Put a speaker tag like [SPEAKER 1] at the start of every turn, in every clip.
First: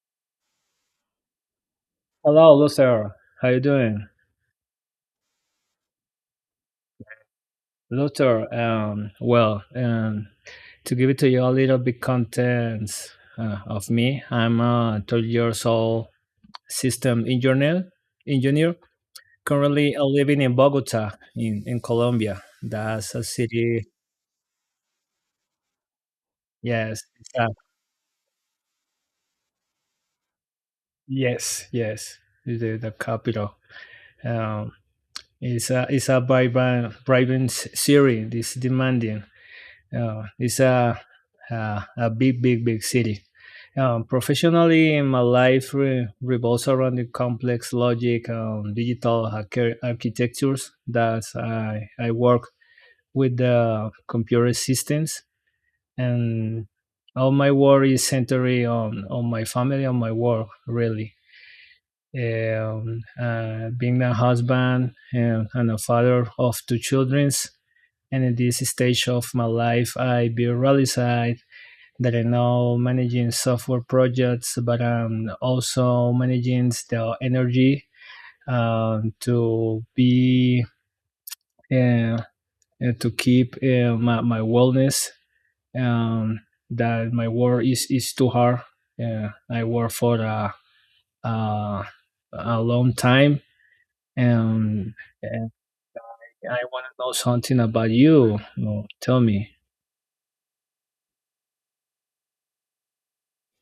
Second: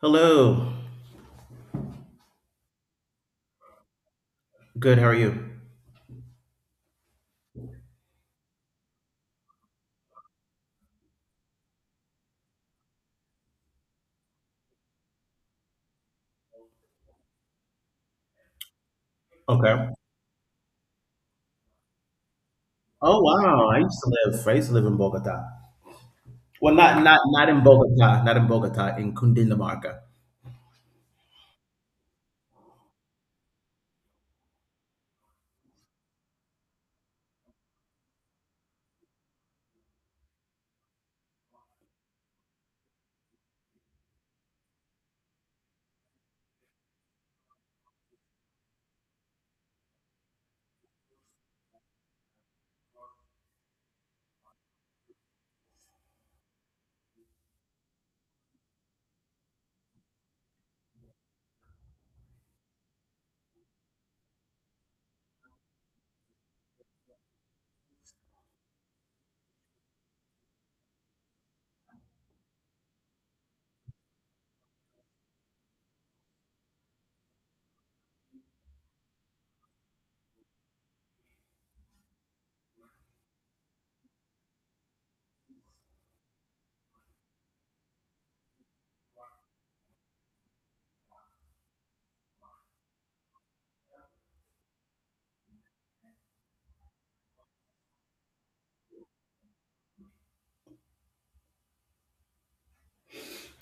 [SPEAKER 1] Hello.
[SPEAKER 2] Hello, Luther. How you doing?
[SPEAKER 1] Good. How are you?
[SPEAKER 2] Luther, well, to give it to you a little bit contents of me, I'm a 12 years old system engineer
[SPEAKER 1] Okay.
[SPEAKER 2] currently living in Bogota in Colombia. That's
[SPEAKER 1] Oh
[SPEAKER 2] a
[SPEAKER 1] wow!
[SPEAKER 2] city,
[SPEAKER 1] I used to live in Bogota. Well,
[SPEAKER 2] yes,
[SPEAKER 1] not not
[SPEAKER 2] it's a-
[SPEAKER 1] not in Bogota. Not in Bogota. In Cundinamarca.
[SPEAKER 2] yes, yes, the capital. Um, it's a vibrant city, it's demanding. It's a big, big, big city. Professionally, my life revolves around the complex logic and digital architectures that I work with the computer systems. And all my work is centered on my family, on my work, really. Being a husband and a father of two children, and in this stage of my life, I be realized that I know managing software projects, but I'm also managing the energy to be uh, to keep my wellness. Um, that my work is too hard. I work for a a long time, and, and I want to know something about you. No, tell me.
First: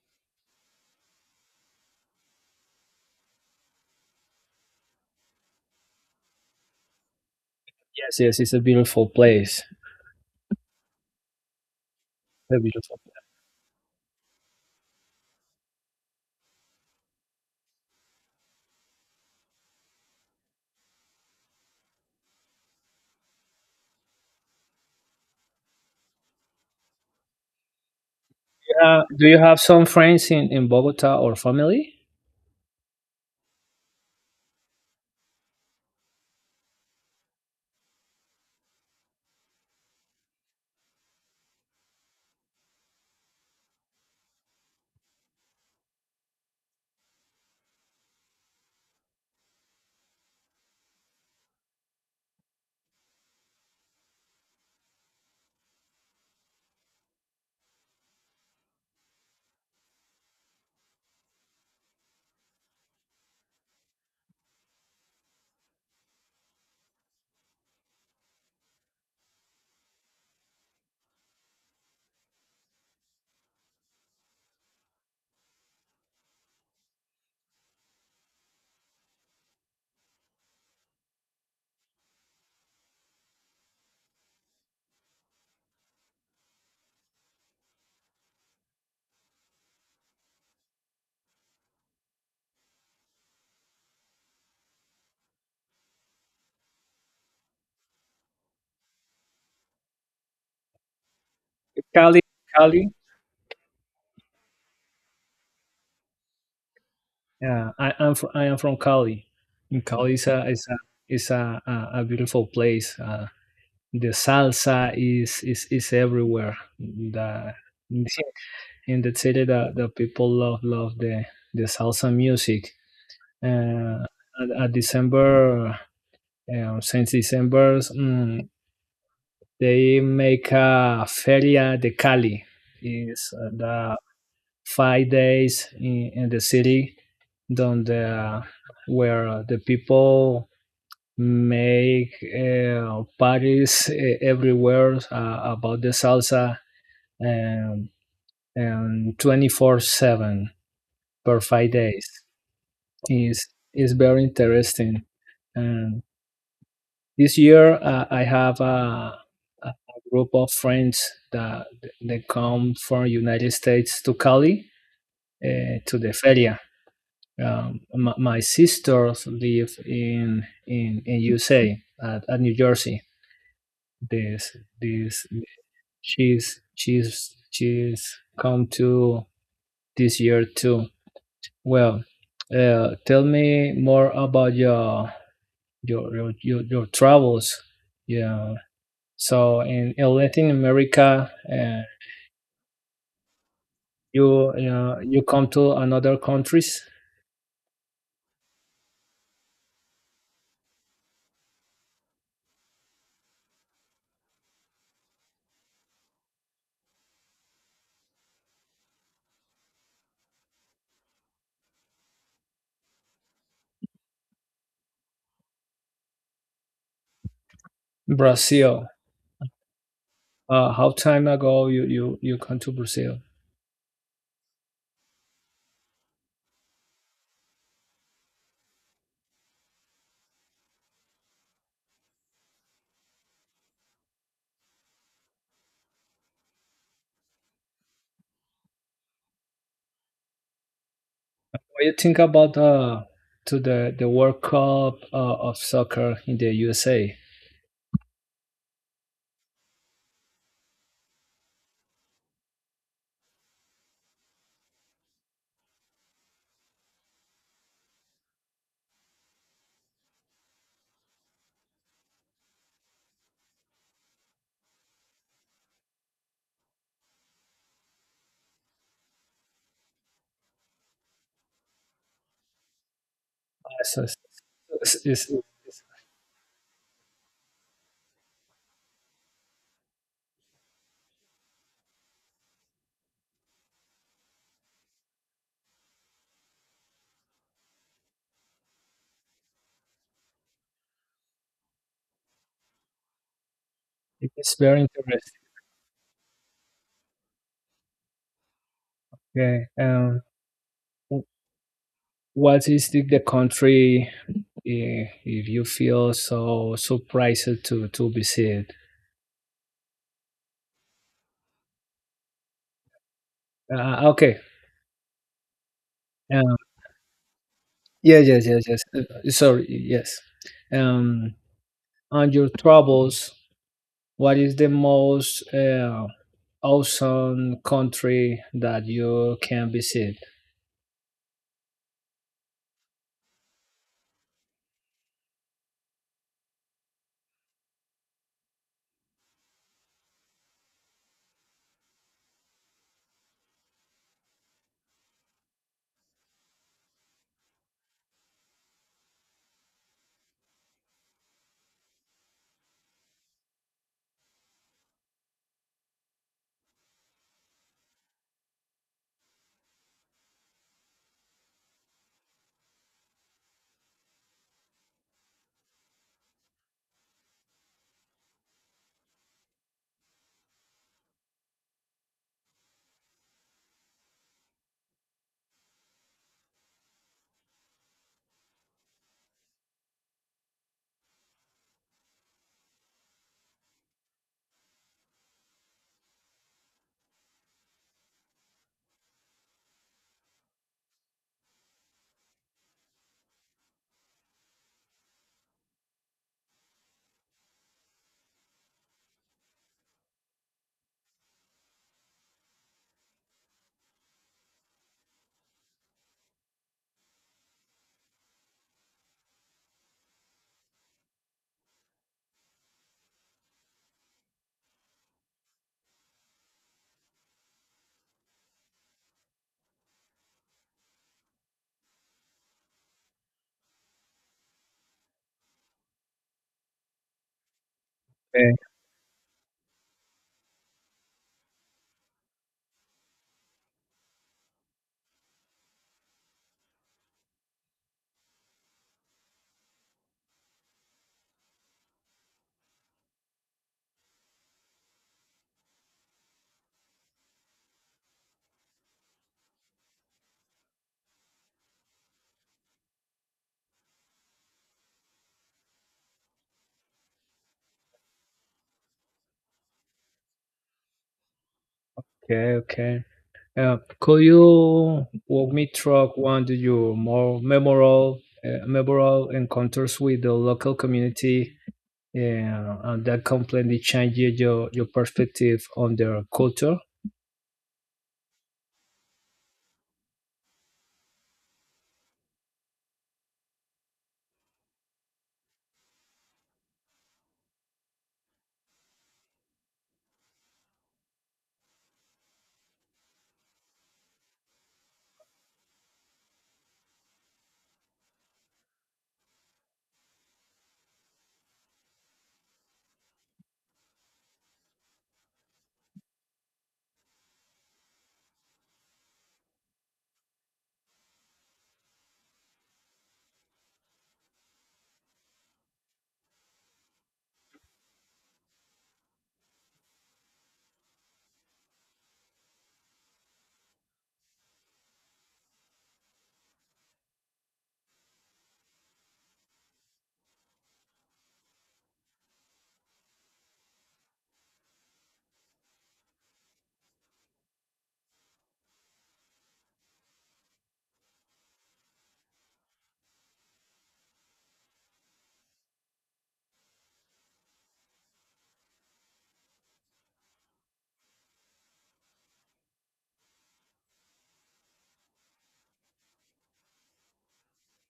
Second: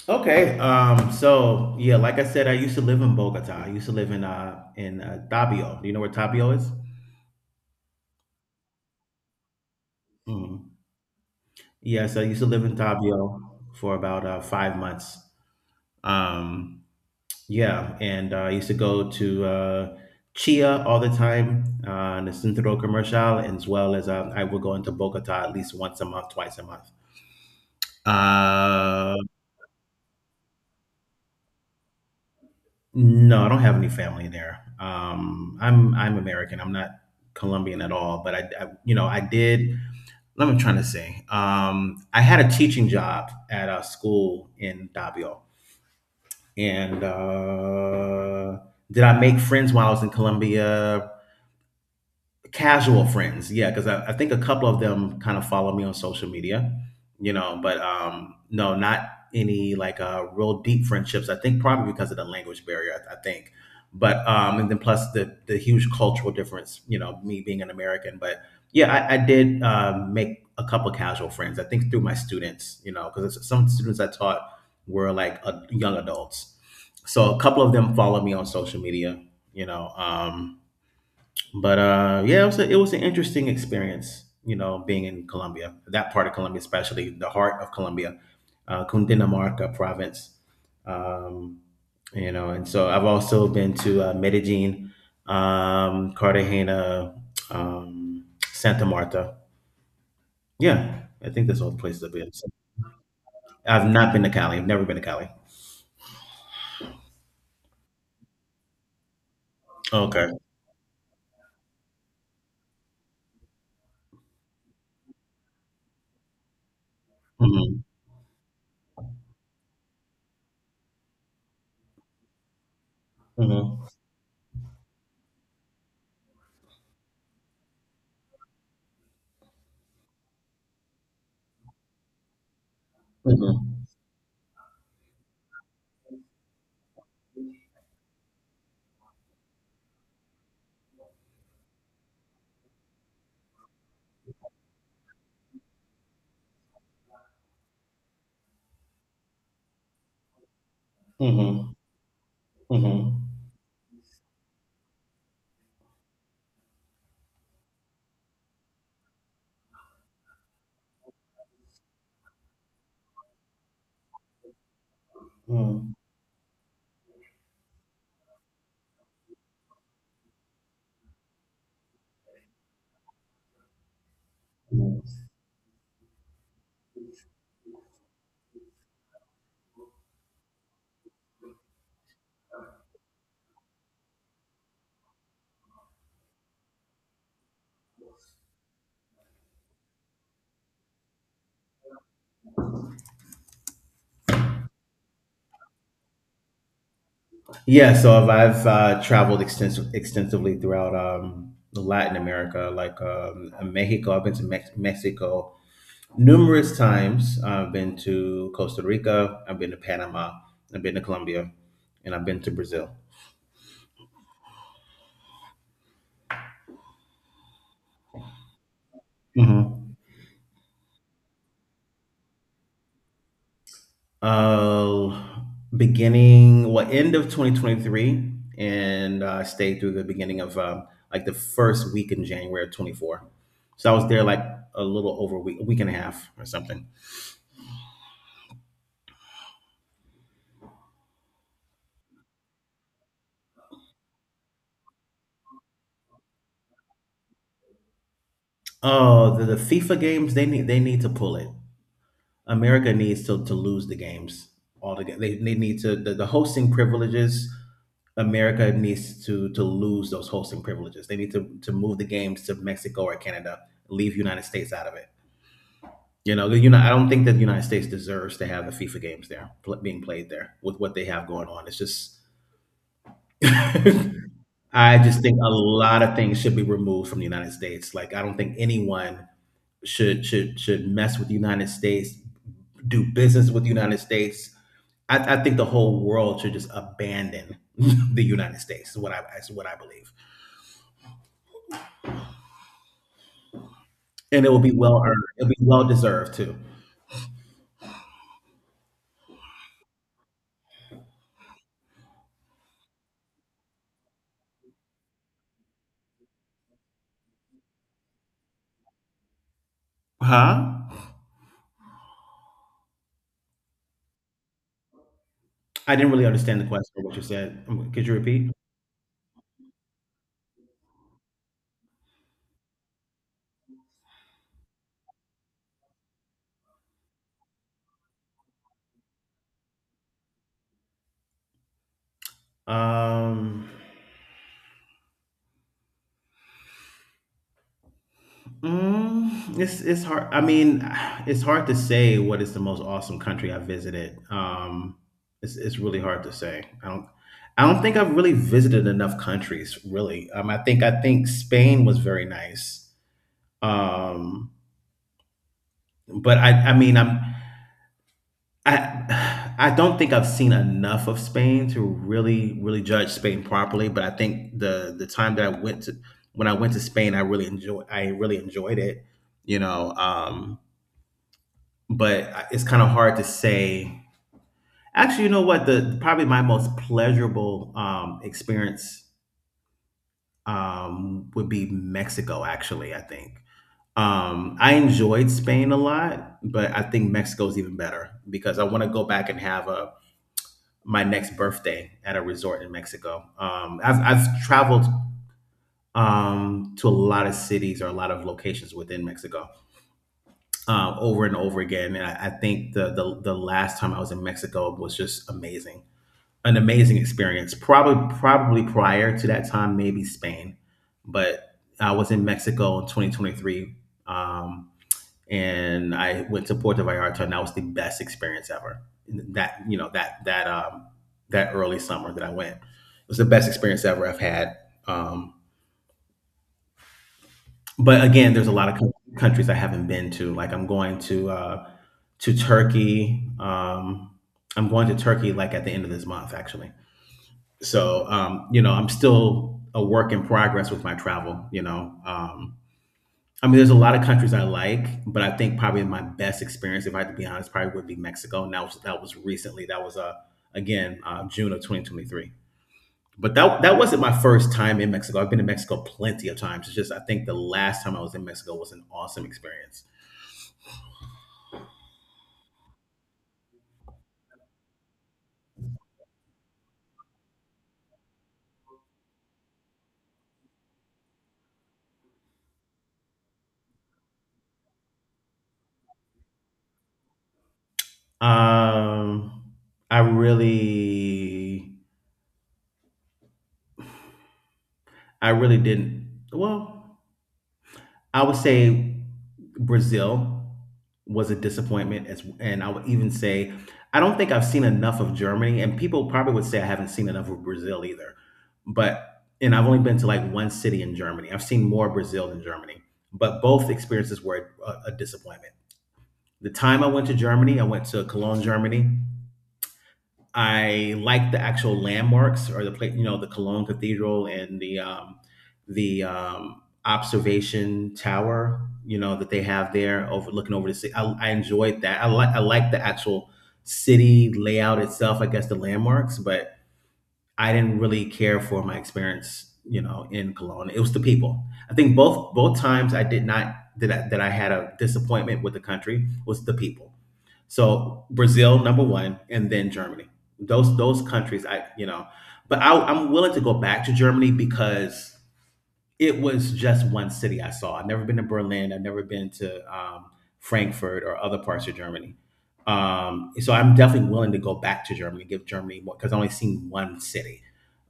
[SPEAKER 1] Okay. So yeah, like I said, I used to live in Bogota. I used to live in Tabio. Do you know where Tabio is?
[SPEAKER 2] Yes, yes, it's a beautiful place.
[SPEAKER 1] Mm. Yes, I used to
[SPEAKER 2] A
[SPEAKER 1] live in
[SPEAKER 2] beautiful.
[SPEAKER 1] Tabio for about 5 months. Um. Yeah, and I used to go to Chia all the time, the Centro Comercial, and as well as I would go into Bogota at least once a month, twice a month. Uh,
[SPEAKER 2] Do you have some friends in Bogota or family?
[SPEAKER 1] no, I don't have any family there. I'm American. I'm not Colombian at all. But I you know, I did. What am I trying to say? I had a teaching job at a school in Davao, and did I make friends while I was in Colombia? Casual friends, yeah, because I think a couple of them kind of follow me on social media, but no, not any like real deep friendships. I think probably because of the language barrier I think. But and then plus the huge cultural difference, me being an American. But yeah, I did make a couple casual friends, I think, through my students, because some students I taught were like young adults. So a couple of them follow me on social media, you know um but yeah, it was it was an interesting experience. You know, being in Colombia, that part of Colombia, especially the heart of Colombia, Cundinamarca province. Um, you know, and so I've also been to Medellin, Cartagena, um, Santa Marta. Yeah, I think that's all the places I've
[SPEAKER 2] Cali,
[SPEAKER 1] been.
[SPEAKER 2] Cali.
[SPEAKER 1] I've not been to Cali. I've never been to Cali.
[SPEAKER 2] Yeah, I am. I am from Cali. And Cali is
[SPEAKER 1] Okay.
[SPEAKER 2] a beautiful place. The salsa is everywhere. The
[SPEAKER 1] Hmm.
[SPEAKER 2] In the city, the people love the salsa music.
[SPEAKER 1] Hmm.
[SPEAKER 2] Uh, at December, since December, they make a feria de Cali. Is
[SPEAKER 1] Hmm.
[SPEAKER 2] the 5 days in the city, donde, where the people make parties everywhere about the salsa, and and 24/7 per 5
[SPEAKER 1] Hmm.
[SPEAKER 2] days
[SPEAKER 1] Hmm.
[SPEAKER 2] is is very interesting. And this year I have a group of friends that they come from United States to Cali
[SPEAKER 1] Hmm.
[SPEAKER 2] to the feria. My sisters live in USA at New Jersey. This
[SPEAKER 1] Hmm.
[SPEAKER 2] this she's come to this year too. Well, tell me more about your travels. Yeah. So in Latin America, you you come to another countries.
[SPEAKER 1] Yeah, so I've traveled extensively throughout Latin America, like Mexico. I've been to Mexico numerous times. I've been to Costa Rica. I've been to Panama. I've been to Colombia, and I've been to Brazil.
[SPEAKER 2] Brazil.
[SPEAKER 1] Mhm.
[SPEAKER 2] How time ago you come to Brazil?
[SPEAKER 1] Uh, End of 2023, and stayed through the beginning of like the first week in January of 24. So I was there like a little over a week and a half or something.
[SPEAKER 2] What you think about to the World Cup of soccer in the USA?
[SPEAKER 1] Oh, the FIFA games, they need to pull it. America needs to lose the games altogether. They need to the hosting privileges. America needs to lose those hosting privileges. They need to move the games to Mexico or Canada. Leave United States out of it. You know, you know. I don't think that the United States deserves to have the FIFA games there being played there with what they have going on. It's just.
[SPEAKER 2] So it's,
[SPEAKER 1] I
[SPEAKER 2] it's,
[SPEAKER 1] just
[SPEAKER 2] it's
[SPEAKER 1] think a lot of things should be removed from the United States. Like, I don't think anyone should mess with the United States, do business with the United States. I think the whole world should just abandon the United States. Is what I believe, and it will be
[SPEAKER 2] very
[SPEAKER 1] well
[SPEAKER 2] interesting.
[SPEAKER 1] earned. It'll be well deserved too.
[SPEAKER 2] Yeah. W- what is the country, if you feel so surprised to visit?
[SPEAKER 1] Huh?
[SPEAKER 2] Okay.
[SPEAKER 1] I didn't really
[SPEAKER 2] Um,
[SPEAKER 1] understand the question. What you said? Could you
[SPEAKER 2] yeah. Yes.
[SPEAKER 1] repeat?
[SPEAKER 2] Yes. Yes. Sorry. Yes. Um, on your travels, what is the most awesome country that you can visit?
[SPEAKER 1] Um, Mm, it's hard. I mean, it's hard to say what is the most awesome country I visited. It's really hard to say. I don't think I've really visited enough countries. Really, I think Spain was very nice. Um, but I mean I'm I I don't think I've seen enough of Spain to really judge Spain properly. But I think the time that I went to when I went to Spain, I really enjoyed it. You know. But it's kind of hard to say. Actually, you know what? The Probably my most pleasurable experience would be Mexico. Actually, I think I enjoyed Spain a lot, but I think Mexico's even better because I want to go back and have a my next birthday at a resort in Mexico. I've traveled to a lot of cities or a lot of locations within Mexico over and over again. And I think the last time I was in Mexico was just amazing. An amazing experience. Probably prior to that time, maybe Spain, but I was in Mexico in 2023, um, and I went to Puerto Vallarta, and that was the best experience ever. That you know that that that early summer that I went, it was the best experience ever I've had. Um, but again, there's a lot of countries I haven't been to. Like I'm going to Turkey. I'm going to Turkey like at the end of this month, actually. So you know, I'm still a work in progress with my travel, I mean there's a lot of countries I like, but I think probably my best experience, if I had to be honest, probably would be Mexico. And that was recently. That was again June of 2023, but that wasn't my first time in Mexico. I've been in Mexico plenty of times. It's just I think the last time I was in Mexico was an awesome experience.
[SPEAKER 2] Okay, okay. Could you walk me through one of your more memorable encounters with the local community, and that completely changed your perspective on their culture?
[SPEAKER 1] um, i really I really didn't. Well, I would say Brazil was a disappointment. As and I would even say I don't think I've seen enough of Germany, and people probably would say I haven't seen enough of Brazil either. But and I've only been to like one city in Germany. I've seen more Brazil than Germany, but both experiences were a disappointment. The time I went to Germany, I went to Cologne, Germany. I like the actual landmarks or the place, you know, the Cologne Cathedral and the observation tower, you know, that they have there overlooking over the city. I enjoyed that. I like the actual city layout itself. I guess the landmarks, but I didn't really care for my experience, you know, in Cologne. It was the people. I think both times I did not, that I had a disappointment with the country, was the people. So Brazil number one, and then Germany. Those countries, I, you know, but I'm willing to go back to Germany because it was just one city I saw. I've never been to Berlin. I've never been to Frankfurt or other parts of Germany. So I'm definitely willing to go back to Germany, give Germany more, because I only seen one city.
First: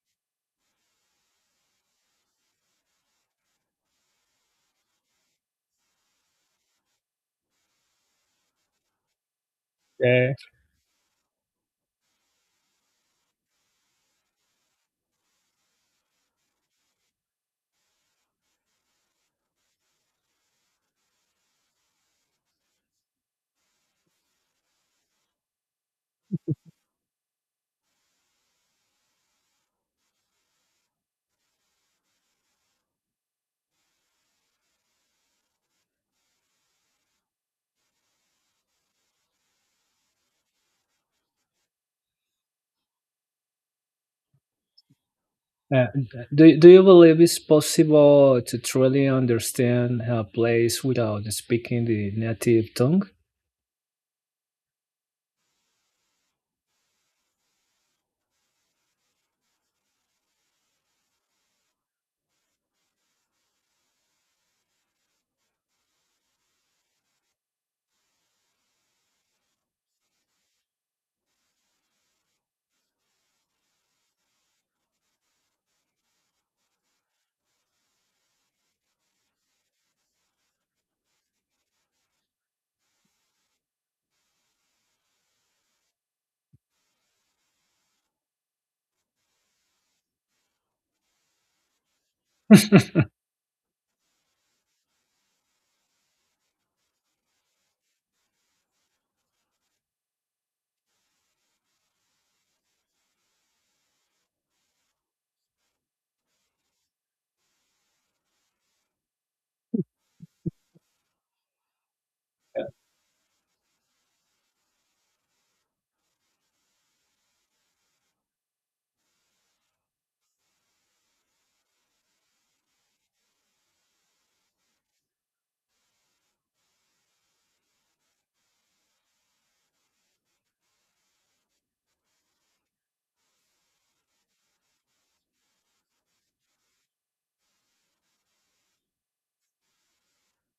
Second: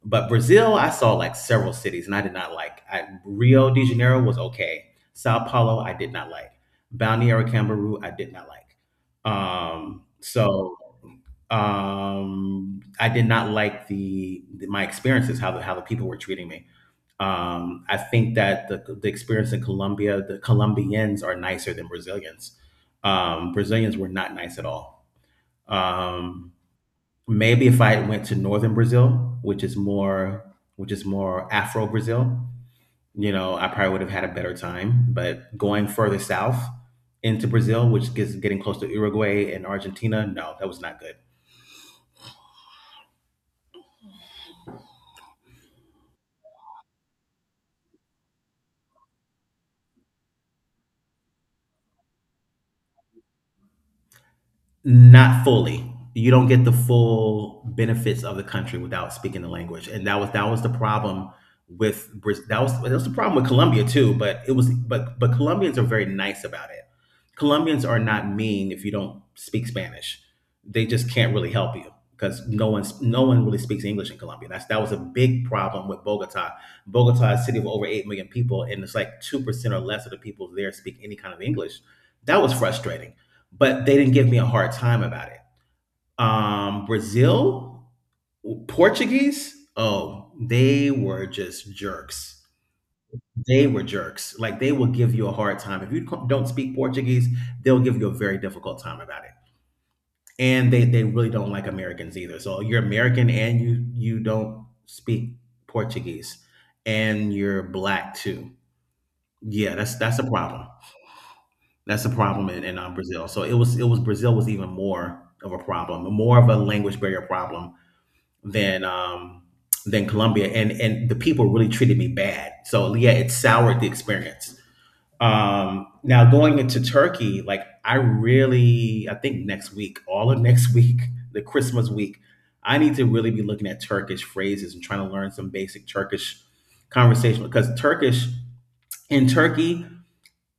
[SPEAKER 1] But Brazil, I saw like several cities and I did not like. I, Rio de Janeiro was okay. Sao Paulo, I did not like. Balneário Camboriú, I did not like. Um,
[SPEAKER 2] Yeah.
[SPEAKER 1] so I did not like the my experiences, how the people were treating me. I think that the experience in Colombia, the Colombians are nicer than Brazilians. Brazilians were not nice at all. Um, Maybe if I went to northern Brazil, which is more Afro Brazil, you know, I probably would have had a better time. But going further south into Brazil, which is getting close to Uruguay and Argentina, no, that was not good.
[SPEAKER 2] Uh, do you believe it's possible to truly understand a place without speaking the native tongue?
[SPEAKER 1] Not fully. You don't get the full benefits of the country without speaking the language, and that was the problem with that was the problem with Colombia too. But it was but Colombians are very nice about it. Colombians are not mean if you don't speak Spanish. They just can't really help you because no one really speaks English in Colombia. That was a big problem with Bogota. Bogota is a city of over 8 million people, and it's like 2% or less of the people there speak any kind of English. That was frustrating, but they didn't give me a hard time about it. Brazil, Portuguese, oh, they were just jerks. They were jerks. Like they will give you a hard time if you don't speak Portuguese. They'll give you a very difficult time about it, and they really don't like Americans either. So you're American and you don't speak Portuguese, and you're black too. Yeah, that's a problem. That's a problem in Brazil. So it was Brazil was even more of a problem, more of a language barrier problem than um, than Colombia, and the people really treated me bad. So yeah, it soured the experience. Now going into Turkey, I really, I think next week, all of next week, the Christmas week, I need to really be looking at Turkish phrases and trying to learn some basic Turkish conversation because Turkish in Turkey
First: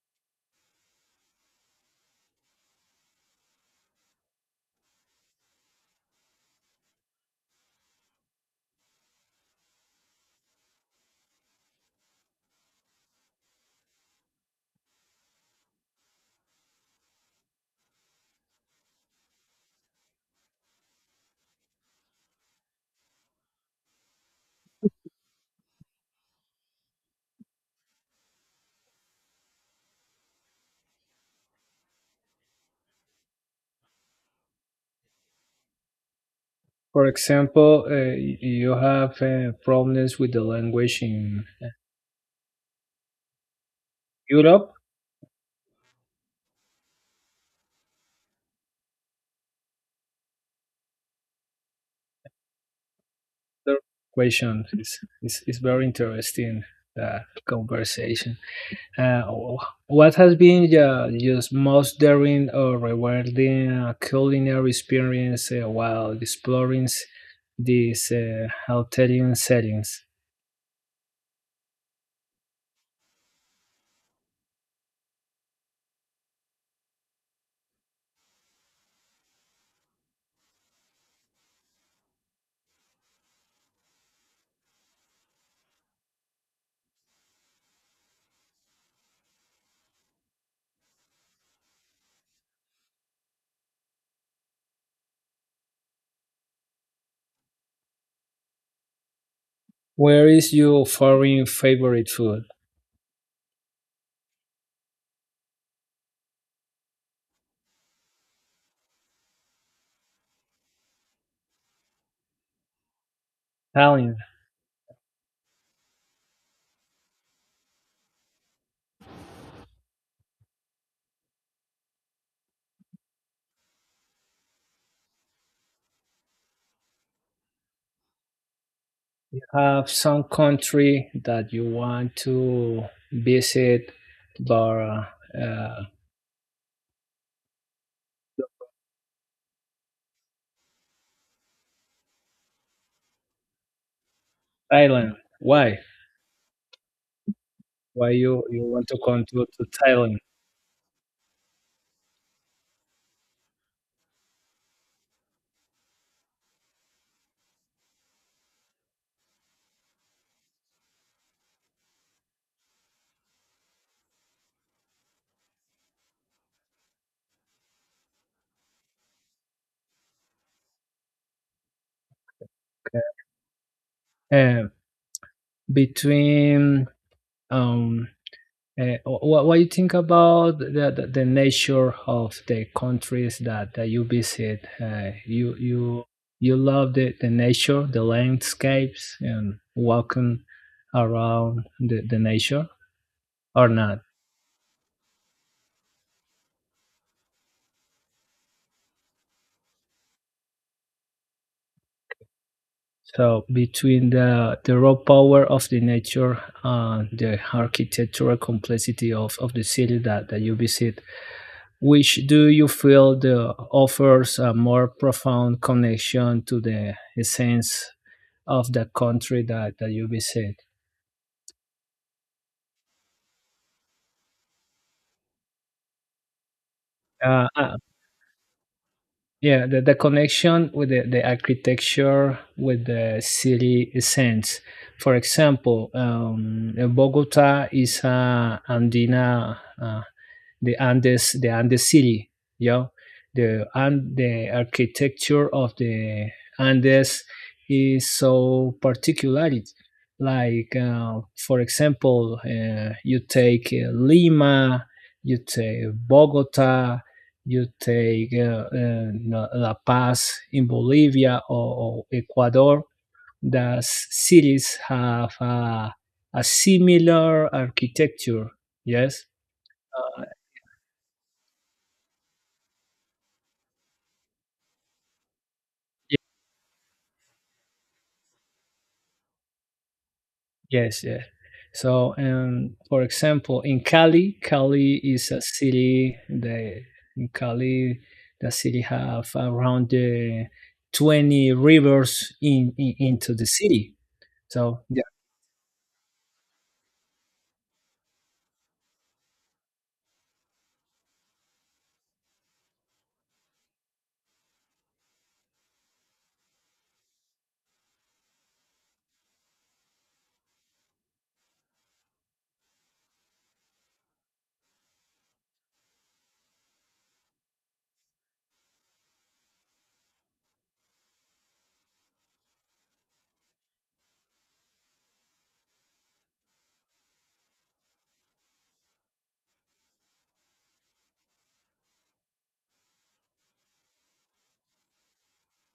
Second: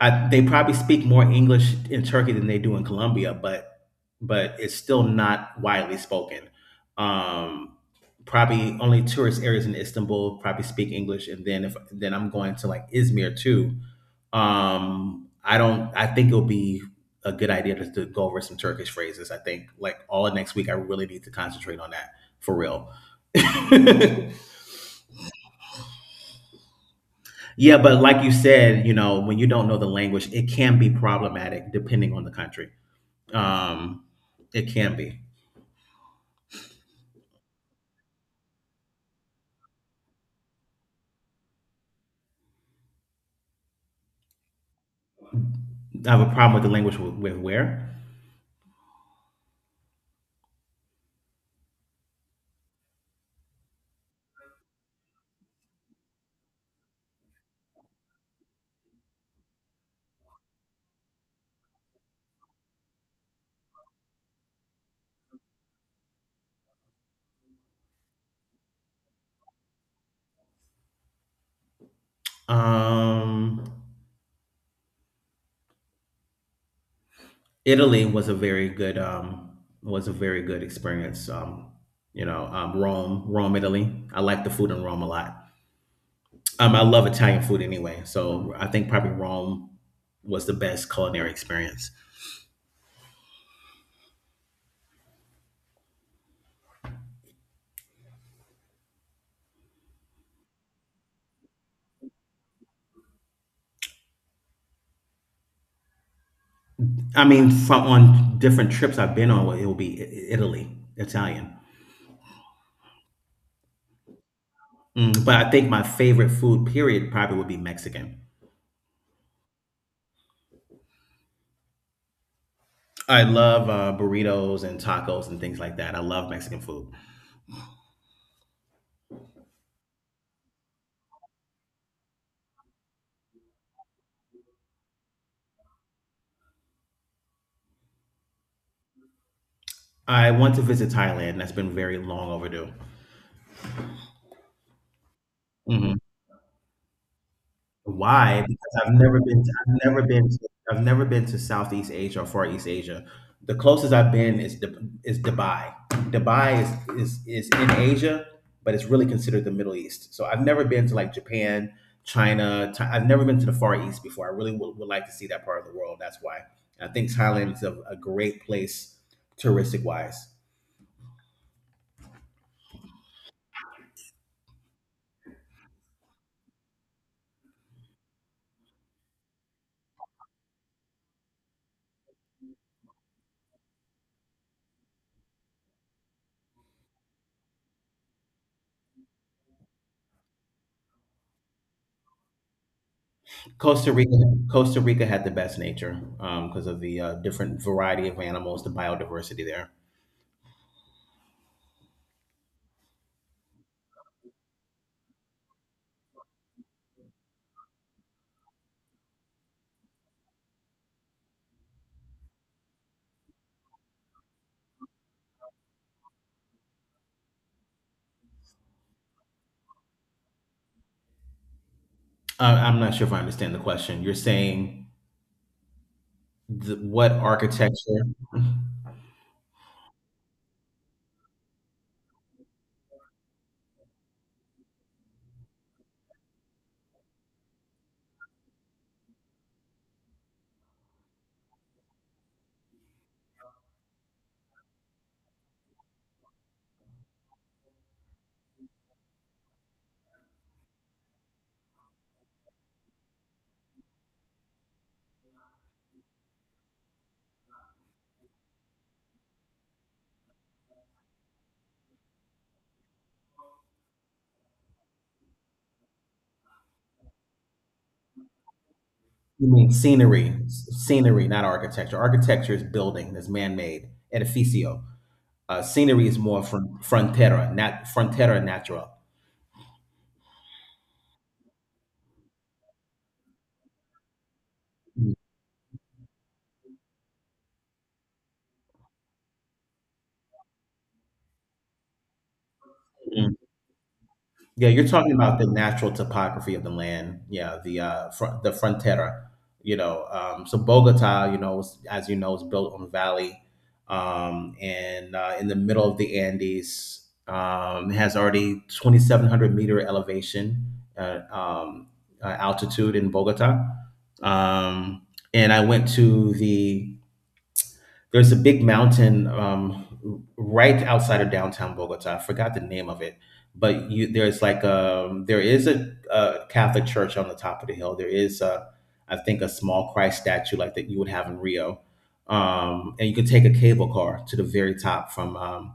[SPEAKER 1] I, they probably speak more English in Turkey than they do in Colombia, but it's still not widely spoken. Um, Probably only tourist areas in Istanbul probably speak English, and then if then I'm going to Izmir too. I don't. I think it'll be a good idea to, go over some Turkish phrases. I think like all of next week, I really need to concentrate on that for real. Yeah, but like you said, when you don't know the language, it can be problematic depending on the country. Um, it can be.
[SPEAKER 2] For example, you have problems with the language in Europe.
[SPEAKER 1] I have a problem with the language with where.
[SPEAKER 2] Another question is very interesting uh, conversation. Uh, what has been your most daring or rewarding culinary experience while exploring these Italian settings?
[SPEAKER 1] Um, Italy was a very good was a very good experience. Rome, Italy. I like the food in Rome a lot. I love Italian food anyway, so I think probably Rome was the best culinary experience.
[SPEAKER 2] Where is your foreign favorite food?
[SPEAKER 1] I mean, from on different trips I've been on, it will be Italy, Italian.
[SPEAKER 2] Italian.
[SPEAKER 1] Mm, but I think my favorite food, period, probably would be Mexican. I love burritos and tacos and things like that. I love Mexican food.
[SPEAKER 2] Have some country that you want to visit, but uh,
[SPEAKER 1] I want to visit Thailand. That's been very long overdue.
[SPEAKER 2] Thailand. Why?
[SPEAKER 1] Mhm.
[SPEAKER 2] Why you,
[SPEAKER 1] Why?
[SPEAKER 2] you
[SPEAKER 1] Because
[SPEAKER 2] want to come to, to Thailand?
[SPEAKER 1] I've never been to Southeast Asia or Far East Asia. The closest I've been is Dubai. Dubai is in Asia, but it's really considered the Middle East. So I've never been to like Japan, China. I've never been to the Far East before. I really would, like to see that part of the world. That's why I think Thailand is a, great place touristic wise.
[SPEAKER 2] uh, between um, what you think about the nature of the countries that you visit. You love the nature, the landscapes, and walking around the nature or
[SPEAKER 1] Costa
[SPEAKER 2] not.
[SPEAKER 1] Rica, Costa Rica had the best nature because of the different variety of animals, the biodiversity there.
[SPEAKER 2] So between the raw power of the nature and the architectural complexity of the city that you visit, which do you feel the offers a more profound connection to the essence of the country that you visit?
[SPEAKER 1] I'm not sure if I understand the question. You're saying the, what
[SPEAKER 2] Uh, uh,
[SPEAKER 1] architecture? You
[SPEAKER 2] yeah, the connection with the architecture, with the city essence. For example, Bogota is a Andina, the Andes city, yeah. The and the architecture of the Andes is so particular. Like, for example, you take Lima, you take Bogota, you take La Paz in Bolivia or Ecuador. The cities have a similar architecture. Yes.
[SPEAKER 1] mean scenery? Scenery, not architecture. Architecture is building. That's man-made. Edificio. Scenery is more from frontera, not frontera natural.
[SPEAKER 2] Yes, yeah. So, for example, in Cali, is a city. The In Cali, the city have around the 20 rivers in into the city.
[SPEAKER 1] Yeah,
[SPEAKER 2] So,
[SPEAKER 1] you're
[SPEAKER 2] yeah.
[SPEAKER 1] talking about the natural topography of the land. Yeah, the frontera. You know, so Bogota, you know, as you know, is built on a valley, and in the middle of the Andes. It has already 2,700 meter elevation altitude in Bogota, um, and I went to there's a big mountain right outside of downtown Bogota. I forgot the name of it, but you there's a Catholic church on the top of the hill. There is a I think a small Christ statue like that you would have in Rio, and you can take a cable car to the very top from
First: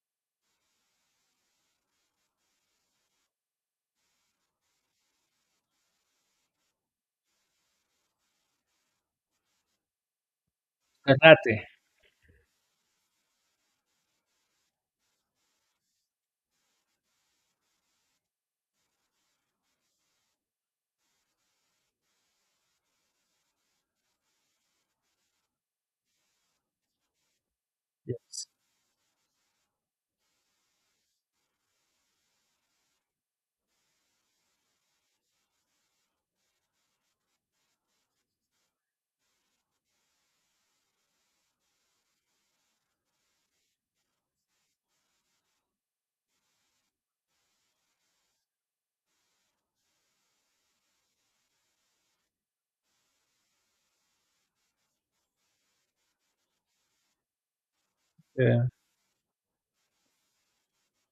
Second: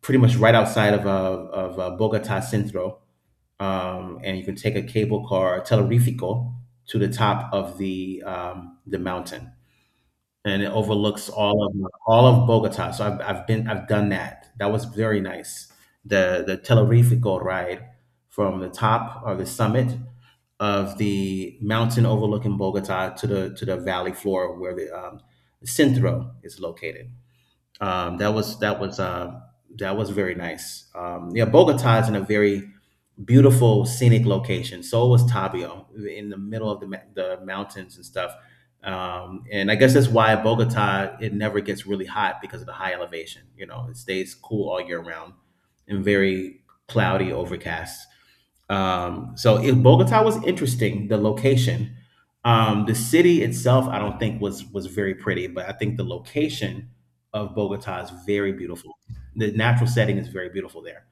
[SPEAKER 1] pretty much right outside of Bogota Centro, and you can take a cable car, Telerifico, to the top of the mountain, and it overlooks
[SPEAKER 2] Ternate.
[SPEAKER 1] all of Bogota. So I've done that. That was very nice. The Telerifico ride from the top or the summit of the mountain overlooking Bogota to the valley floor where the Centro is located. Um, that
[SPEAKER 2] Yes.
[SPEAKER 1] was that was uh, that was very nice. Yeah, Bogota is in a very beautiful scenic location. So was Tabio in the middle of the mountains and stuff. And I guess that's why Bogota it never gets really hot because of the high elevation. You know, it stays cool all year round and very cloudy, overcast. Bogota was interesting. The location, the city itself, I don't think was very pretty, but I think the location of Bogota is very
[SPEAKER 2] Yeah.
[SPEAKER 1] beautiful. The natural setting is very beautiful there.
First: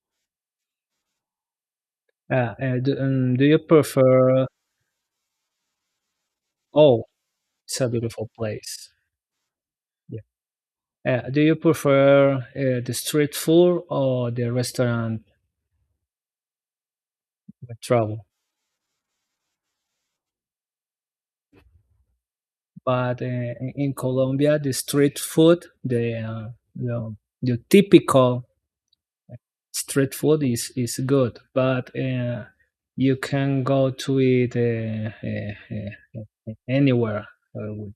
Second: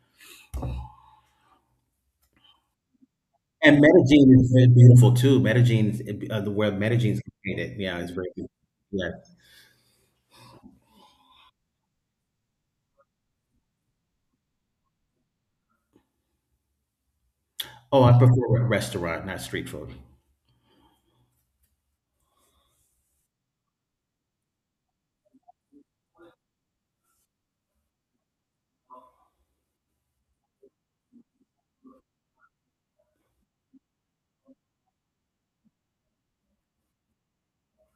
[SPEAKER 2] Uh, do you
[SPEAKER 1] And Medellin
[SPEAKER 2] prefer?
[SPEAKER 1] is very beautiful too. Medellin, the where
[SPEAKER 2] Oh,
[SPEAKER 1] Medellin is located,
[SPEAKER 2] it's a
[SPEAKER 1] yeah, it's very
[SPEAKER 2] beautiful
[SPEAKER 1] beautiful.
[SPEAKER 2] place.
[SPEAKER 1] Yeah.
[SPEAKER 2] Yeah. Do you prefer the street food or the restaurant when
[SPEAKER 1] Oh, I
[SPEAKER 2] travel?
[SPEAKER 1] prefer restaurant, not street food.
[SPEAKER 2] But in Colombia, the street food, the, the typical street food is good, but you can go to it anywhere. With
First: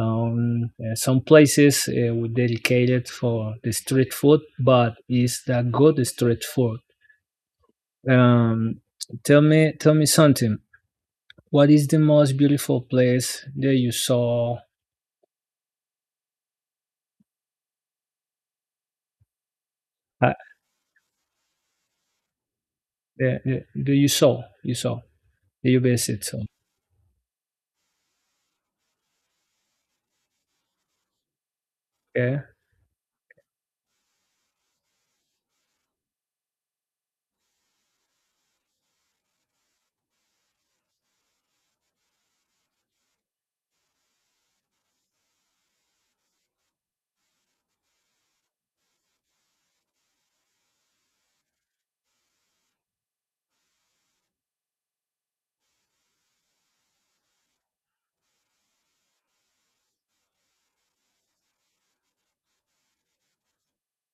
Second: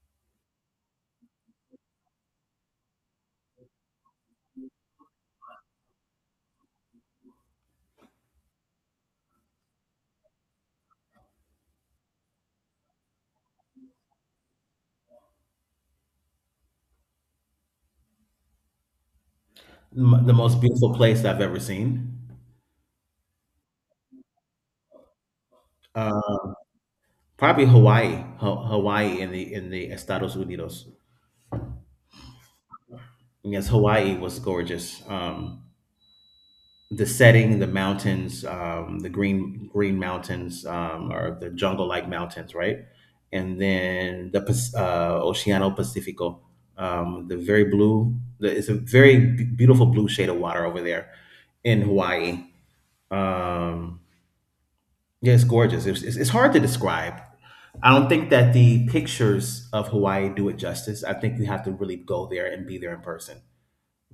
[SPEAKER 2] some places were dedicated for the street food, but it's the good street food. Um, tell me something. What is the most beautiful place that you saw? Uh,
[SPEAKER 1] The most beautiful place I've ever seen,
[SPEAKER 2] that you saw? You saw. You visit some.
[SPEAKER 1] uh, probably Hawaii. Hawaii in the Estados Unidos.
[SPEAKER 2] Okay.
[SPEAKER 1] Yes, Hawaii was gorgeous. The setting, the mountains, the green mountains, or the jungle like mountains, right? And then the Oceano Pacifico, the very blue. It's a very beautiful blue shade of water over there in Hawaii. Um, yeah, it's gorgeous. It's hard to describe. I don't think that the pictures of Hawaii do it justice. I think you have to really go there and be there in person,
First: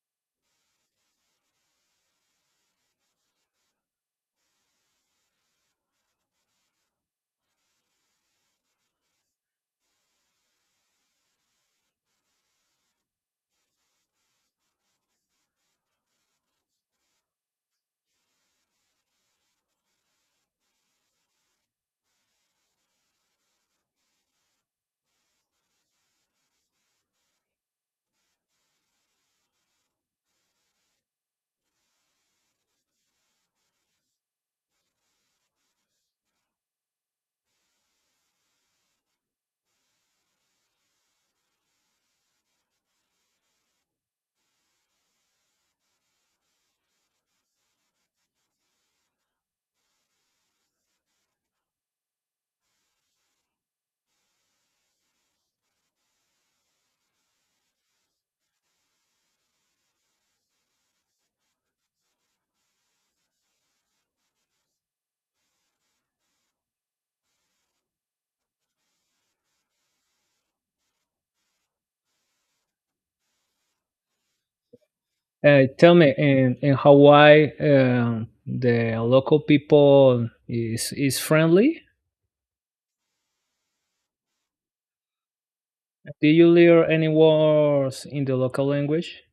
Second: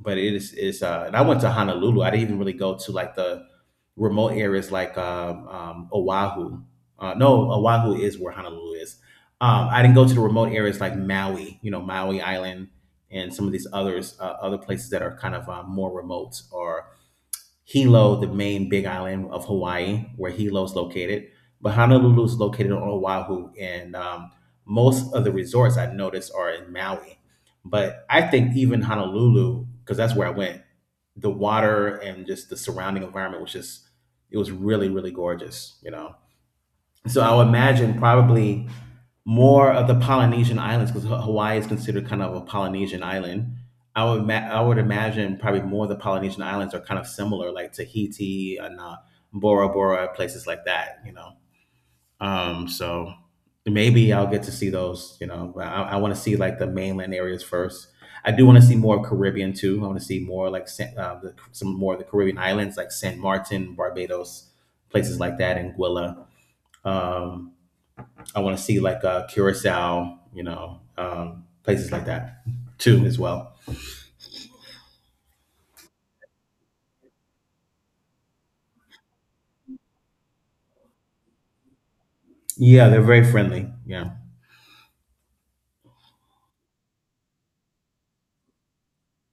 [SPEAKER 1] but it is and I went to Honolulu. I didn't even really go to like the remote areas like Oahu. No, Oahu is where Honolulu is. Um, I didn't go to the remote areas like Maui, you know, Maui Island and some of these others other places that are kind of more remote, or Hilo, the main big island of Hawaii, where Hilo is located. But Honolulu is located on Oahu, and most of the resorts I noticed are in Maui. But I think even Honolulu, because that's where I went, the water and just the surrounding environment was just, it was really, really gorgeous, you know? So I'll imagine probably more of the Polynesian islands, because Hawaii is considered kind of a Polynesian island. I would imagine probably more of the Polynesian islands are kind of similar, like Tahiti and Bora Bora, places like that. Um, so Maybe I'll get to see those. You know, but I want to see like the mainland areas first. I do want to see more Caribbean too. I want to see more like some more of the Caribbean islands, like San Martin, Barbados, places like that, and Anguilla. Um, I want to see like Curacao, you know, places like that too as well.
[SPEAKER 2] Tell me, in Hawaii, the local people is friendly.
[SPEAKER 1] Yeah, they're very friendly. Yeah,
[SPEAKER 2] Do you learn any words in the local language?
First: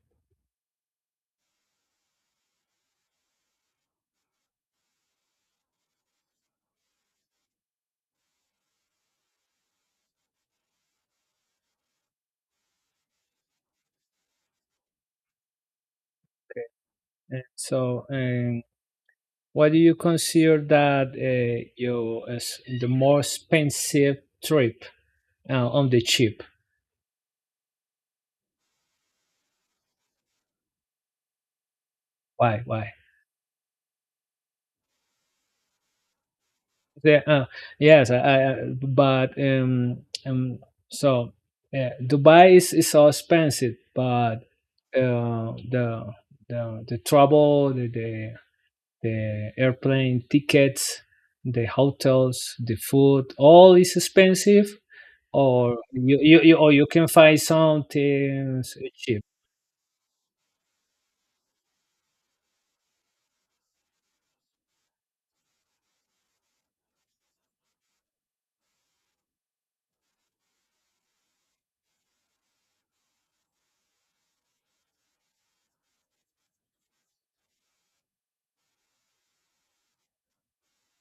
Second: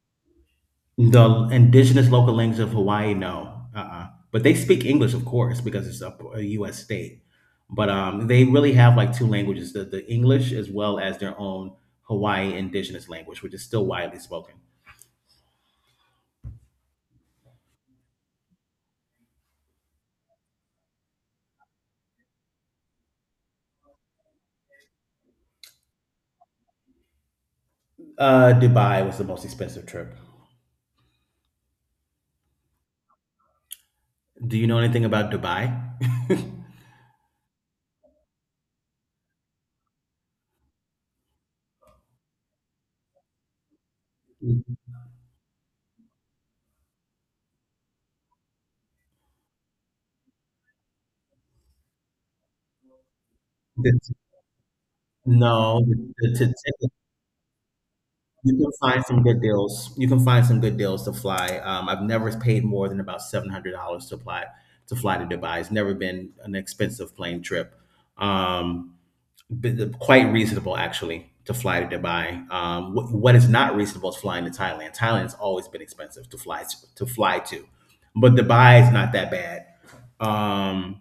[SPEAKER 1] the indigenous local language of Hawaii, no, uh-uh. But they speak English, of course, because it's a, U.S. state. But they really have like two languages: the English as well as their own Hawaii indigenous language, which is still widely spoken.
[SPEAKER 2] Okay. And so, what do you consider that your as the more expensive trip on the cheap?
[SPEAKER 1] Dubai was the most expensive trip.
[SPEAKER 2] Why? Why?
[SPEAKER 1] Do you know anything about Dubai?
[SPEAKER 2] The, uh, yes, but um, so Dubai is so expensive, but uh, the the travel, the airplane tickets, the hotels, the food, all is
[SPEAKER 1] The-
[SPEAKER 2] expensive, or
[SPEAKER 1] no,
[SPEAKER 2] you or you
[SPEAKER 1] the,
[SPEAKER 2] can find
[SPEAKER 1] You
[SPEAKER 2] something
[SPEAKER 1] can find some
[SPEAKER 2] cheap.
[SPEAKER 1] good deals. You can find some good deals to fly. I've never paid more than about $700 to fly to Dubai. It's never been an expensive plane trip. Um, quite reasonable actually to fly to Dubai. What is not reasonable is flying to Thailand. Thailand's always been expensive to fly to, but Dubai is not that bad. Um,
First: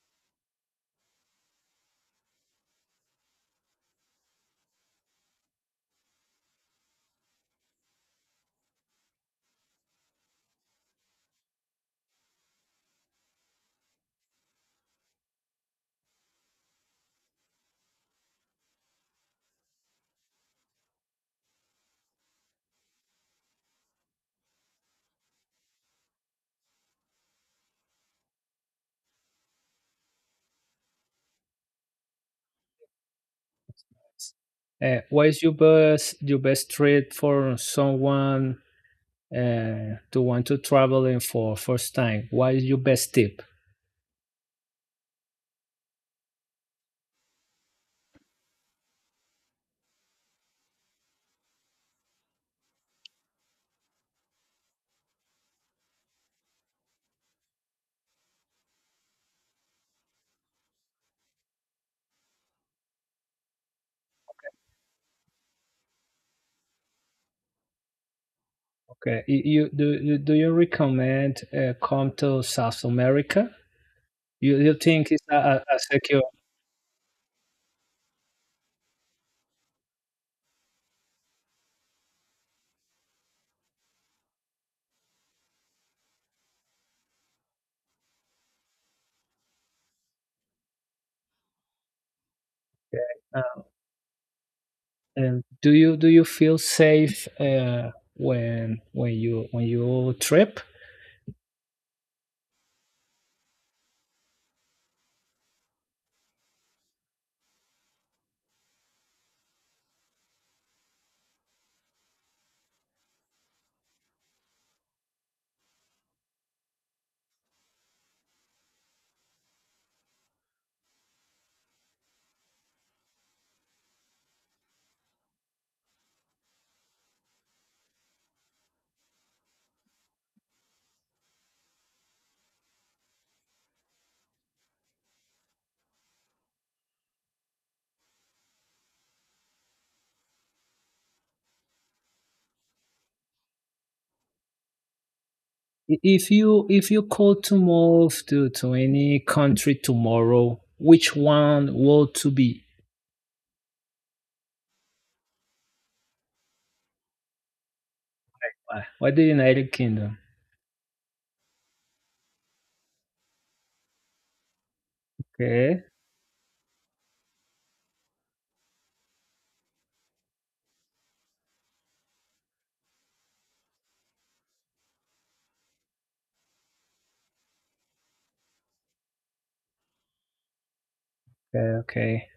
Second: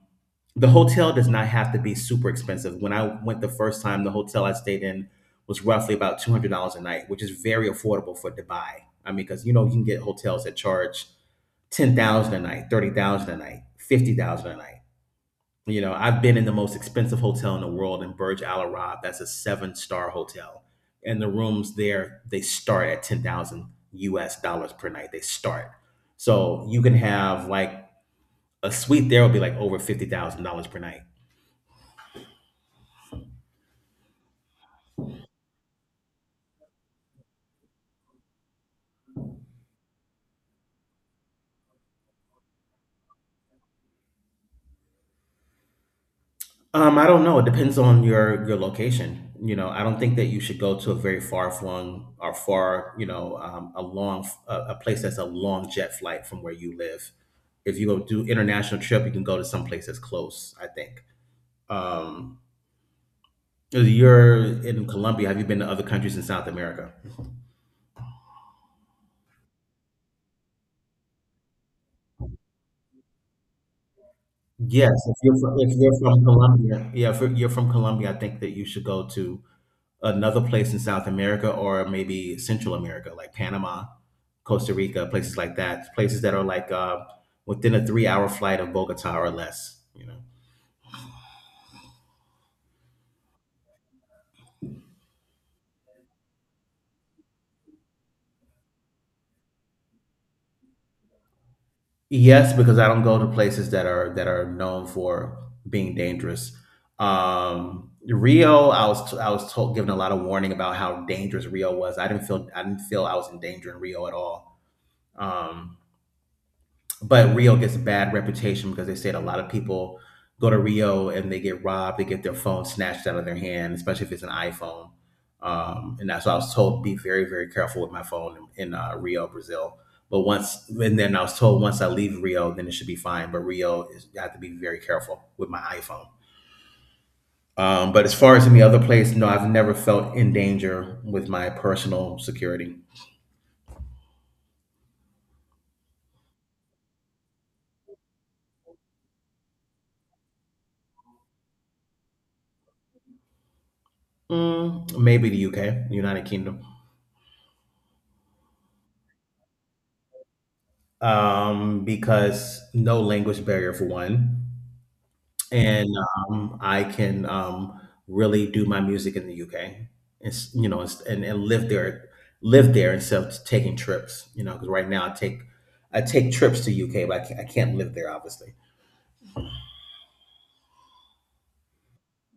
[SPEAKER 1] the hotel does not have to be super expensive. When I went the first time, the hotel I stayed in was roughly about $200 a night, which is very affordable for Dubai. I mean, because you know you can get hotels that charge 10,000 a night, 30,000 a night, 50,000 a night. You know, I've been in the most expensive hotel in the world in Burj Al Arab. That's a seven-star hotel. And the rooms there, they start at 10,000 US dollars per night. They start. So you can have like a suite there will be like over $50,000 per night.
[SPEAKER 2] What is your best trip for someone to want to traveling for first time? What is your best tip?
[SPEAKER 1] I don't know. It depends on your location. You know, I don't think that you should go to a very far flung or far, you know, a place that's a long jet flight from where you live. If you go do international trip, you can go to some place that's close, I think. Um, you're in Colombia. Have you been to other countries in South America?
[SPEAKER 2] Okay, you do you recommend come to South America? You
[SPEAKER 1] Yes,
[SPEAKER 2] think it's a, a
[SPEAKER 1] if
[SPEAKER 2] a
[SPEAKER 1] you're
[SPEAKER 2] secure?
[SPEAKER 1] from Colombia, yeah, if you're from Colombia, I think that you should go to another place in South America or maybe Central America, like Panama, Costa Rica, places like that, places that are like within a 3-hour flight of Bogota or less. You know.
[SPEAKER 2] Do you feel safe when you trip?
[SPEAKER 1] Yes, because I don't go to places that are known for being dangerous. Rio, I was told given a lot of warning about how dangerous Rio was. I didn't feel I was in danger in Rio at all. Um, but Rio gets a bad reputation because they said a lot of people go to Rio and they get robbed, they get their phone snatched out of their hand, especially if it's an iPhone. And that's why I was told be very, very careful with my phone in, Rio, Brazil. But once, and then I was told once I leave Rio, then it should be fine. But Rio, is, I have to be very careful with my iPhone. But as far as any other place, no, I've never felt in danger with my personal security.
[SPEAKER 2] If you could to move to any country tomorrow, which one would to be?
[SPEAKER 1] Mm, maybe the UK, United Kingdom.
[SPEAKER 2] Why the United Kingdom?
[SPEAKER 1] Um, because no language barrier for one,
[SPEAKER 2] Okay,
[SPEAKER 1] and I can really do my music in the UK. It's you know, it's, and live there instead of taking trips. You know, because right now I take trips to UK, but I can't live there obviously.
[SPEAKER 2] okay, okay.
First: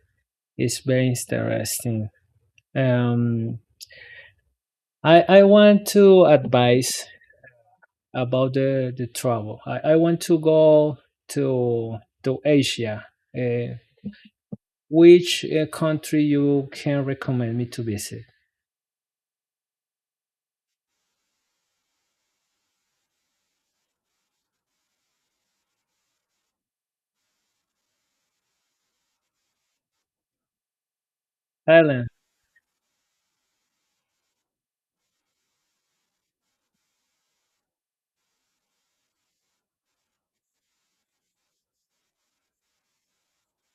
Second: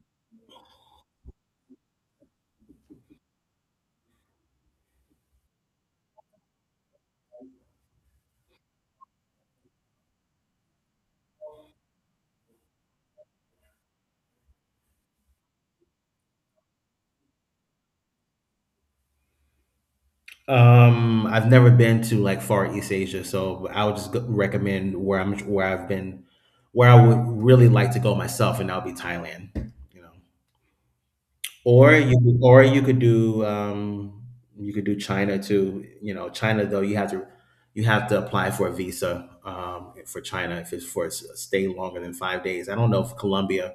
[SPEAKER 2] It's very interesting. Um, I want to advise about the travel. I want to go to Asia. Uh, which country you can recommend me to visit?
[SPEAKER 1] I've never been to like far East Asia, so I would just recommend where I'm where I've been, where I would really like to go myself, and that would be Thailand. You know.
[SPEAKER 2] Thailand.
[SPEAKER 1] Or you could do China too. You know, China though you have to apply for a visa for China if it's for a stay longer than 5 days. I don't know if Colombia.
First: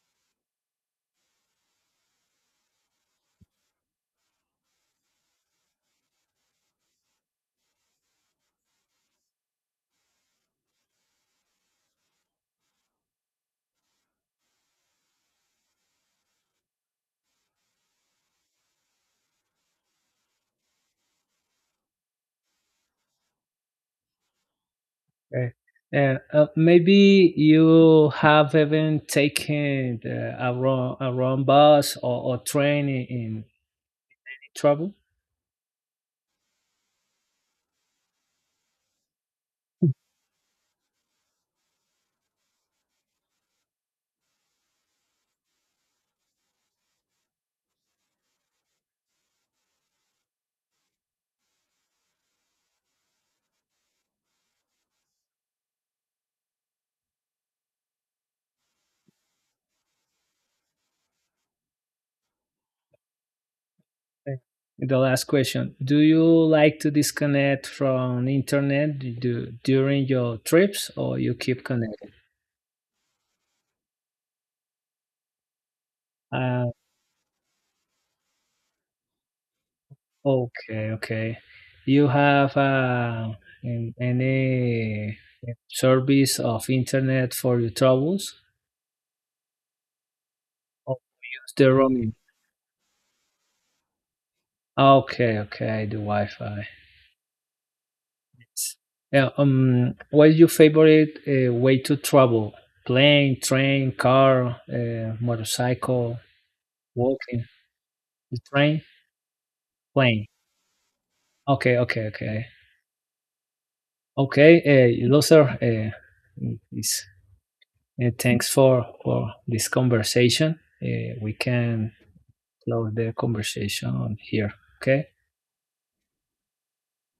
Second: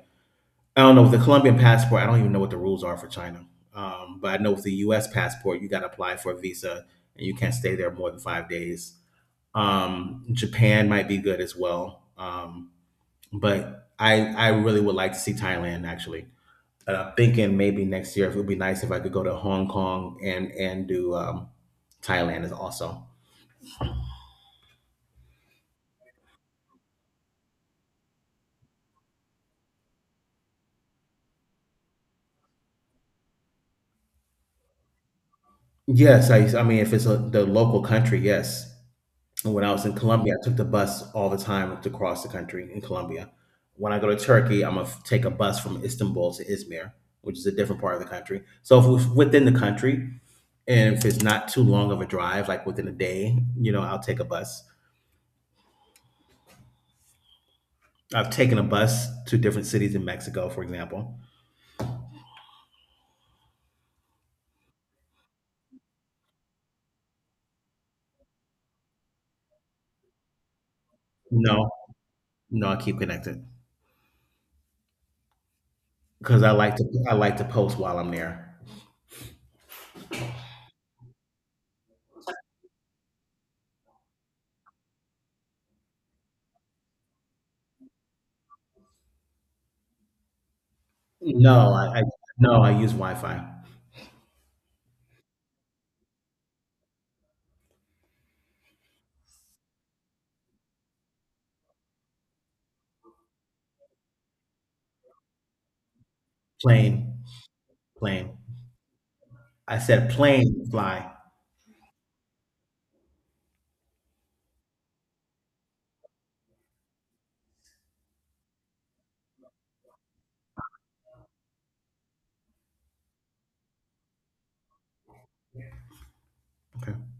[SPEAKER 1] I don't know with the Colombian passport. I don't even know what the rules are for China. But I know with the U.S. passport, you got to apply for a visa and you can't stay there more than 5 days. Japan might be good as well. But I really would like to see Thailand actually, and I'm thinking maybe next year it would be nice if I could go to Hong Kong and do Thailand is also.
[SPEAKER 2] Right. Maybe you have even taken a wrong bus or train in trouble.
[SPEAKER 1] Yes, I mean if it's a, the local country, yes. When I was in Colombia, I took the bus all the time to cross the country in Colombia. When I go to Turkey, I'm gonna take a bus from Istanbul to Izmir, which is a different part of the country. So if it's within the country, and if it's not too long of a drive, like within a day, you know, I'll take a bus. I've taken a bus to different cities in Mexico, for example.
[SPEAKER 2] Right. The last question: do you like to disconnect from internet, during your trips, or you keep
[SPEAKER 1] No,
[SPEAKER 2] connected?
[SPEAKER 1] No, I keep connected because
[SPEAKER 2] Uh,
[SPEAKER 1] I like to post while I'm there.
[SPEAKER 2] Okay, okay. You have any service of internet for your travels or just the
[SPEAKER 1] No, I
[SPEAKER 2] roaming?
[SPEAKER 1] no, I use Wi-Fi.
[SPEAKER 2] Okay, okay, the Wi-Fi. Yes. Yeah, what is your favorite way to travel? Plane, train, car, motorcycle,
[SPEAKER 1] Plane,
[SPEAKER 2] walking,
[SPEAKER 1] Plane.
[SPEAKER 2] the train,
[SPEAKER 1] I said
[SPEAKER 2] plane.
[SPEAKER 1] plane fly.
[SPEAKER 2] Okay, okay, okay. Okay, those are is. Thanks for this conversation. We can close the conversation here. Okay.
[SPEAKER 1] Okay.